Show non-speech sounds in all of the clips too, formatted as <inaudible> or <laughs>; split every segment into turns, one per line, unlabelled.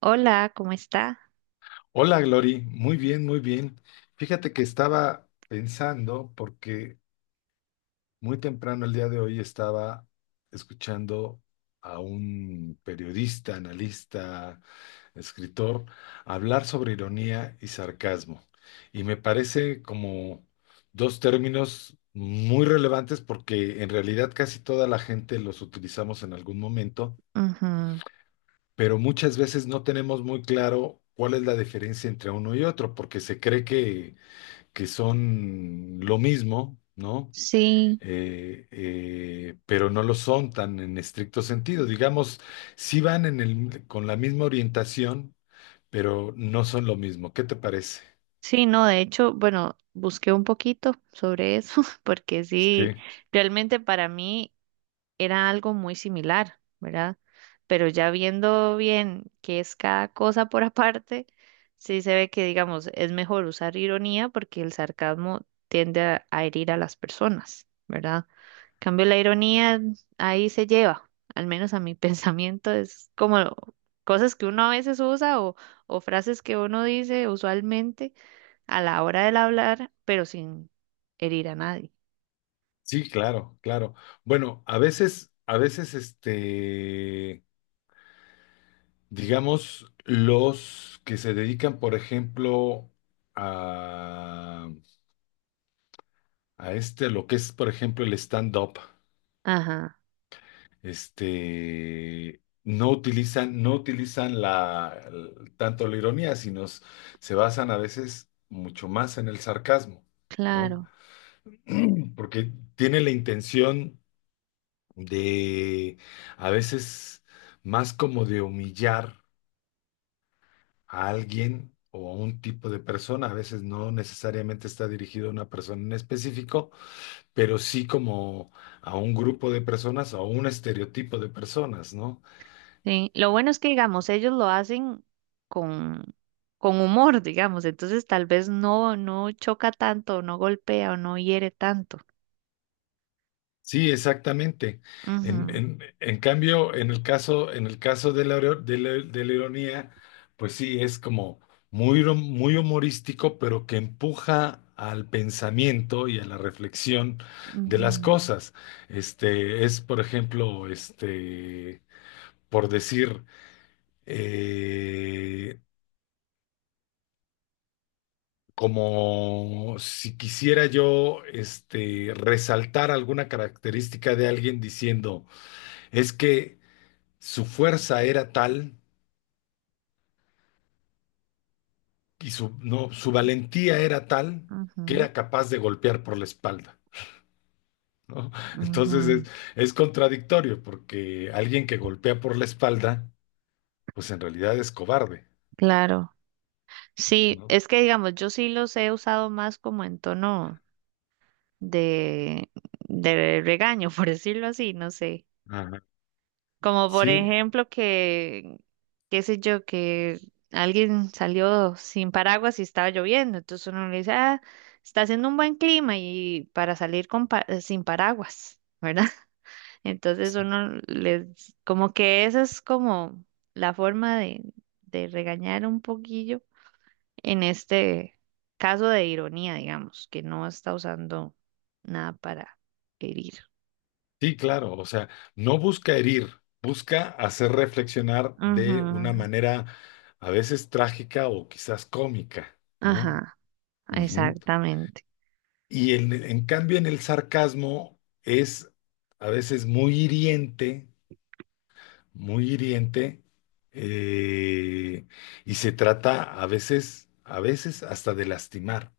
Hola, ¿cómo está?
Hola, Glory. Muy bien, muy bien. Fíjate que estaba pensando, porque muy temprano el día de hoy estaba escuchando a un periodista, analista, escritor, hablar sobre ironía y sarcasmo. Y me parece como dos términos muy relevantes porque en realidad casi toda la gente los utilizamos en algún momento,
Ujú.
pero muchas veces no tenemos muy claro cuál es la diferencia entre uno y otro, porque se cree que son lo mismo, ¿no?
Sí,
Pero no lo son tan en estricto sentido. Digamos, sí van en el, con la misma orientación, pero no son lo mismo. ¿Qué te parece?
sí, no, de hecho, bueno, busqué un poquito sobre eso, <laughs> porque sí,
Sí,
realmente para mí era algo muy similar, ¿verdad? Pero ya viendo bien qué es cada cosa por <laughs> aparte, sí se ve que, digamos, es mejor usar ironía porque el sarcasmo tiende a herir a las personas, ¿verdad? En cambio, la ironía ahí se lleva, al menos a mi <laughs> pensamiento, es como cosas que uno a veces usa o frases que uno dice usualmente a la hora del hablar, pero sin herir a nadie.
sí, claro, claro. Bueno, a veces, digamos, los que se dedican, por ejemplo, a, a este, a lo que es, por ejemplo, el stand-up.
Ajá,
No utilizan la, tanto la ironía, sino se basan a veces mucho más en el sarcasmo, ¿no?
claro.
<clears throat> Porque tiene la intención de, a veces, más como de humillar a alguien o a un tipo de persona, a veces no necesariamente está dirigido a una persona en específico, pero sí como a un grupo de personas o a un estereotipo de personas, ¿no?
Sí, lo bueno es que, digamos, ellos lo hacen con, con humor, digamos, entonces tal vez no, no choca tanto, no golpea o no hiere tanto.
Sí, exactamente.
Ujú,
En cambio, en el caso de la, de la ironía, pues sí, es como muy, muy humorístico, pero que empuja al pensamiento y a la reflexión de las
ujú,
cosas. Es, por ejemplo, por decir, eh, como si quisiera yo resaltar alguna característica de alguien diciendo, es que su fuerza era tal y su, no, su valentía era tal que
ujú,
era capaz de golpear por la espalda, ¿no? <laughs> Entonces
ujú.
es contradictorio porque alguien que golpea por la espalda, pues en realidad es cobarde,
Claro. Sí,
¿no?
es que, digamos, yo sí los he usado más como en tono de, de regaño, <laughs> por decirlo así, no sé.
Ajá.
Como por
Sí,
ejemplo que, qué sé yo, que alguien salió sin paraguas y estaba lloviendo, entonces uno le dice, ah, está haciendo un buen clima y para salir con sin paraguas, ¿verdad? <laughs> Entonces uno les, como que esa es como la forma de regañar un poquillo en este caso de ironía, digamos, que no está usando nada para herir.
sí, claro, o sea, no busca herir, busca hacer reflexionar
Ujú,
de una manera a veces trágica o quizás cómica, ¿no?
ajá,
Ujú.
exactamente.
Y en cambio en el sarcasmo es a veces muy hiriente, eh, y se trata a veces hasta de lastimar,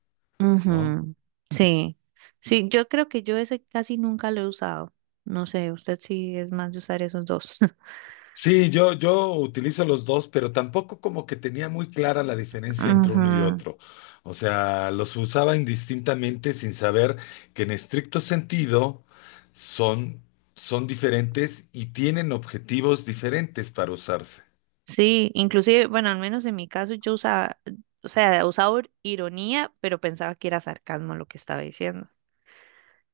¿no?
Ujú, sí, sí, yo creo que yo ese casi nunca lo he usado. No sé, usted sí es más de usar esos dos. <laughs>
Sí, yo utilizo los dos, pero tampoco como que tenía muy clara la diferencia entre uno y
Ujú,
otro. O sea, los usaba indistintamente sin saber que en estricto sentido son, son diferentes y tienen objetivos diferentes para usarse.
sí, inclusive, bueno, al menos en mi caso yo usaba, o sea, usaba ironía, pero pensaba que era sarcasmo lo que estaba diciendo.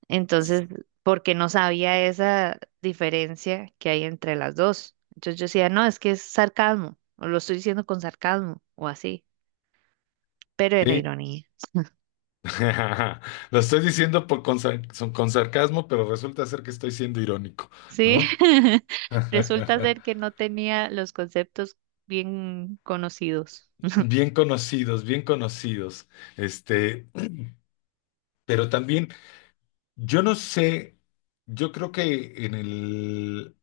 Entonces, porque no sabía esa diferencia que hay entre las dos. Entonces yo decía, no, es que es sarcasmo, o lo estoy diciendo con sarcasmo, o así, pero era
Sí,
ironía.
<laughs> lo estoy diciendo por, con con sarcasmo, pero resulta ser que estoy siendo irónico,
Sí,
¿no?
<laughs> resulta
<laughs>
ser que no tenía los conceptos bien conocidos.
Bien conocidos, bien conocidos. Este, pero también yo no sé, yo creo que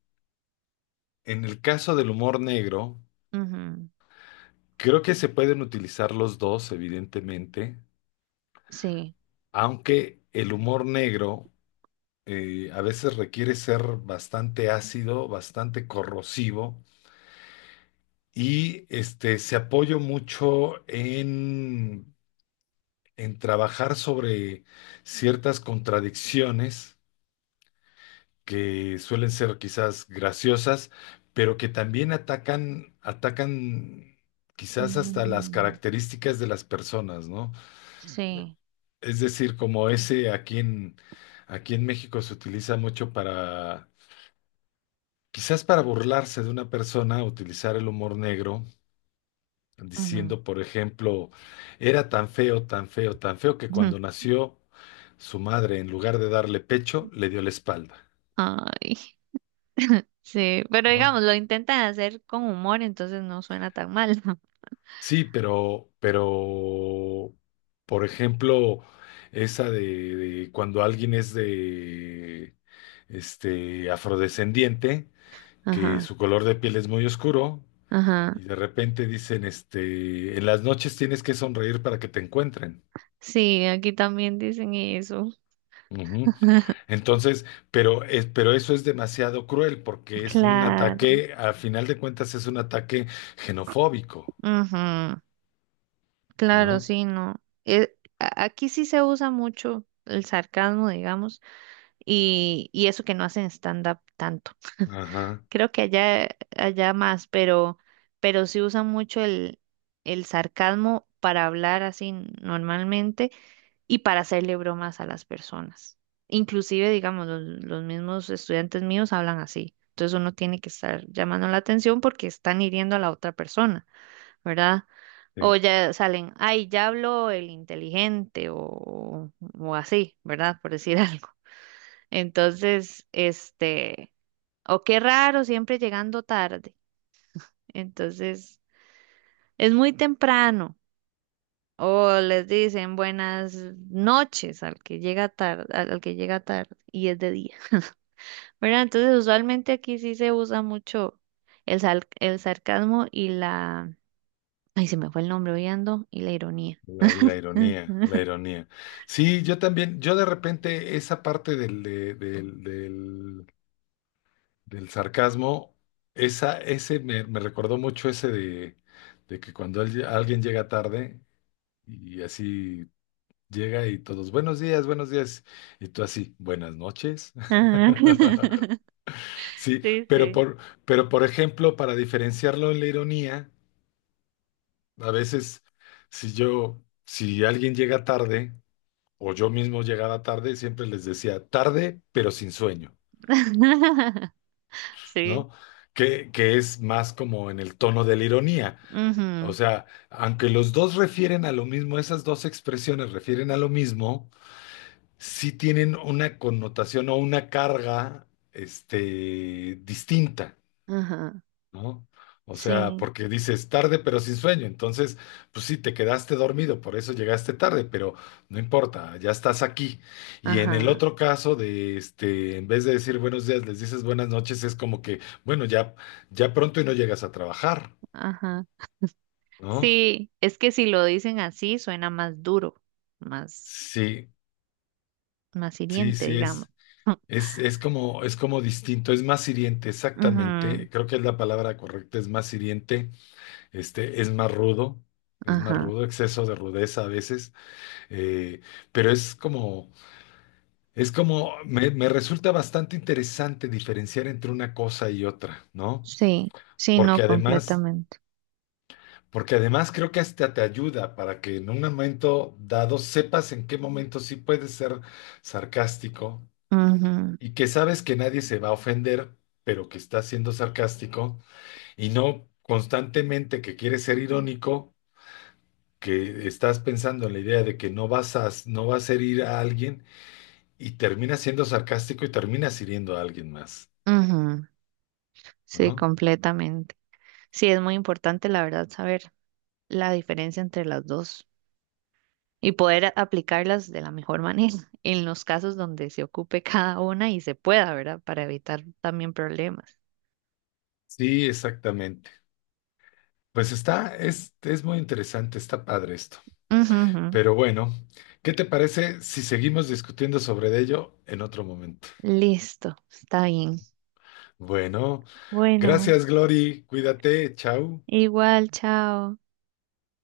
en el caso del humor negro,
Ujú,
creo que se pueden utilizar los dos, evidentemente,
sí.
aunque el humor negro a veces requiere ser bastante ácido, bastante corrosivo, y se apoya mucho en trabajar sobre ciertas contradicciones que suelen ser quizás graciosas, pero que también atacan, atacan quizás hasta las
Ujú,
características de las personas, ¿no?
sí.
Es decir, como ese aquí en México se utiliza mucho para, quizás para burlarse de una persona, utilizar el humor negro,
Ujú,
diciendo, por ejemplo, era tan feo, tan feo, tan feo que
ujú.
cuando
<laughs>
nació su madre, en lugar de darle pecho, le dio la espalda.
Ay, sí, pero
¿No?
digamos, lo intentan hacer con humor, entonces no suena tan mal. <laughs>
Sí, pero, por ejemplo, esa de cuando alguien es de, afrodescendiente, que
Ajá,
su color de piel es muy oscuro,
ajá.
y de repente dicen, en las noches tienes que sonreír para que te encuentren.
Sí, aquí también dicen eso.
Ujú. Entonces, pero eso es demasiado cruel porque es un
Claro.
ataque, al final de cuentas es un ataque xenofóbico,
Ujú, claro,
¿no?
sí, no. A- aquí sí se usa mucho el sarcasmo, digamos. Y, y eso que no hacen stand-up tanto. <laughs>
Ajá.
Creo que allá, allá más, pero sí usan mucho el sarcasmo para hablar así normalmente y para hacerle bromas a las personas. Inclusive, digamos, los mismos estudiantes míos hablan así. Entonces uno tiene que estar llamando la atención porque están hiriendo a la otra persona, ¿verdad? O ya salen, ay, ya habló el inteligente o así, ¿verdad? Por decir <laughs> algo. Entonces, este, o qué raro, siempre llegando tarde. Entonces, es muy temprano. O les dicen buenas noches al que llega tarde, al que llega tarde y es de día. <laughs> ¿Verdad? Entonces, usualmente aquí sí se usa mucho el sarcasmo y la, ay, se me fue el nombre, hoy ando, y la ironía.
La ironía, la
<laughs>
ironía. Sí, yo también, yo de repente esa parte del, del sarcasmo, esa, ese me, me recordó mucho ese de que cuando alguien llega tarde y así llega y todos, buenos días, y tú así, buenas noches.
Ajá.
<laughs>
<laughs>
Sí,
Sí,
pero
sí.
por, pero por ejemplo, para diferenciarlo en la ironía, a veces si yo, si alguien llega tarde, o yo mismo llegaba tarde, siempre les decía tarde, pero sin sueño,
<laughs> Sí.
¿no? Que es más como en el tono de la ironía. O
Ujú.
sea, aunque los dos refieren a lo mismo, esas dos expresiones refieren a lo mismo, sí tienen una connotación o una carga, distinta.
Ajá.
¿No? O sea,
Sí.
porque dices tarde pero sin sueño, entonces, pues sí, te quedaste dormido, por eso llegaste tarde, pero no importa, ya estás aquí. Y en el
Ajá.
otro caso de, en vez de decir buenos días, les dices buenas noches, es como que, bueno, ya, ya pronto y no llegas a trabajar,
Ajá.
¿no?
Sí, es que si lo dicen así suena más duro, más,
Sí,
más
sí,
hiriente,
sí,
digamos.
es como distinto, es más hiriente,
<laughs> Ujú,
exactamente, creo que es la palabra correcta, es más hiriente, este, es más rudo, es más
ajá.
rudo, exceso de rudeza a veces. Eh, pero es como, me resulta bastante interesante diferenciar entre una cosa y otra, ¿no?
Sí, sí,
Porque
no,
además,
completamente.
porque además creo que hasta te ayuda para que en un momento dado sepas en qué momento sí puedes ser sarcástico y que sabes que nadie se va a ofender, pero que estás siendo sarcástico y no constantemente que quieres ser irónico, que estás pensando en la idea de que no vas a, no vas a herir a alguien, y terminas siendo sarcástico y terminas hiriendo a alguien más,
Ujú, ujú, sí,
¿no?
completamente. Sí, es muy importante, la verdad, saber la diferencia entre las dos y poder aplicarlas de la mejor <laughs> manera en los casos donde se ocupe cada una y se pueda, ¿verdad? Para evitar también problemas.
Sí, exactamente. Pues está, es muy interesante, está padre esto.
Ujú, ujú.
Pero bueno, ¿qué te parece si seguimos discutiendo sobre ello en otro momento?
Listo, está bien.
Bueno,
Bueno.
gracias, Glory, cuídate, chao.
Igual, chao.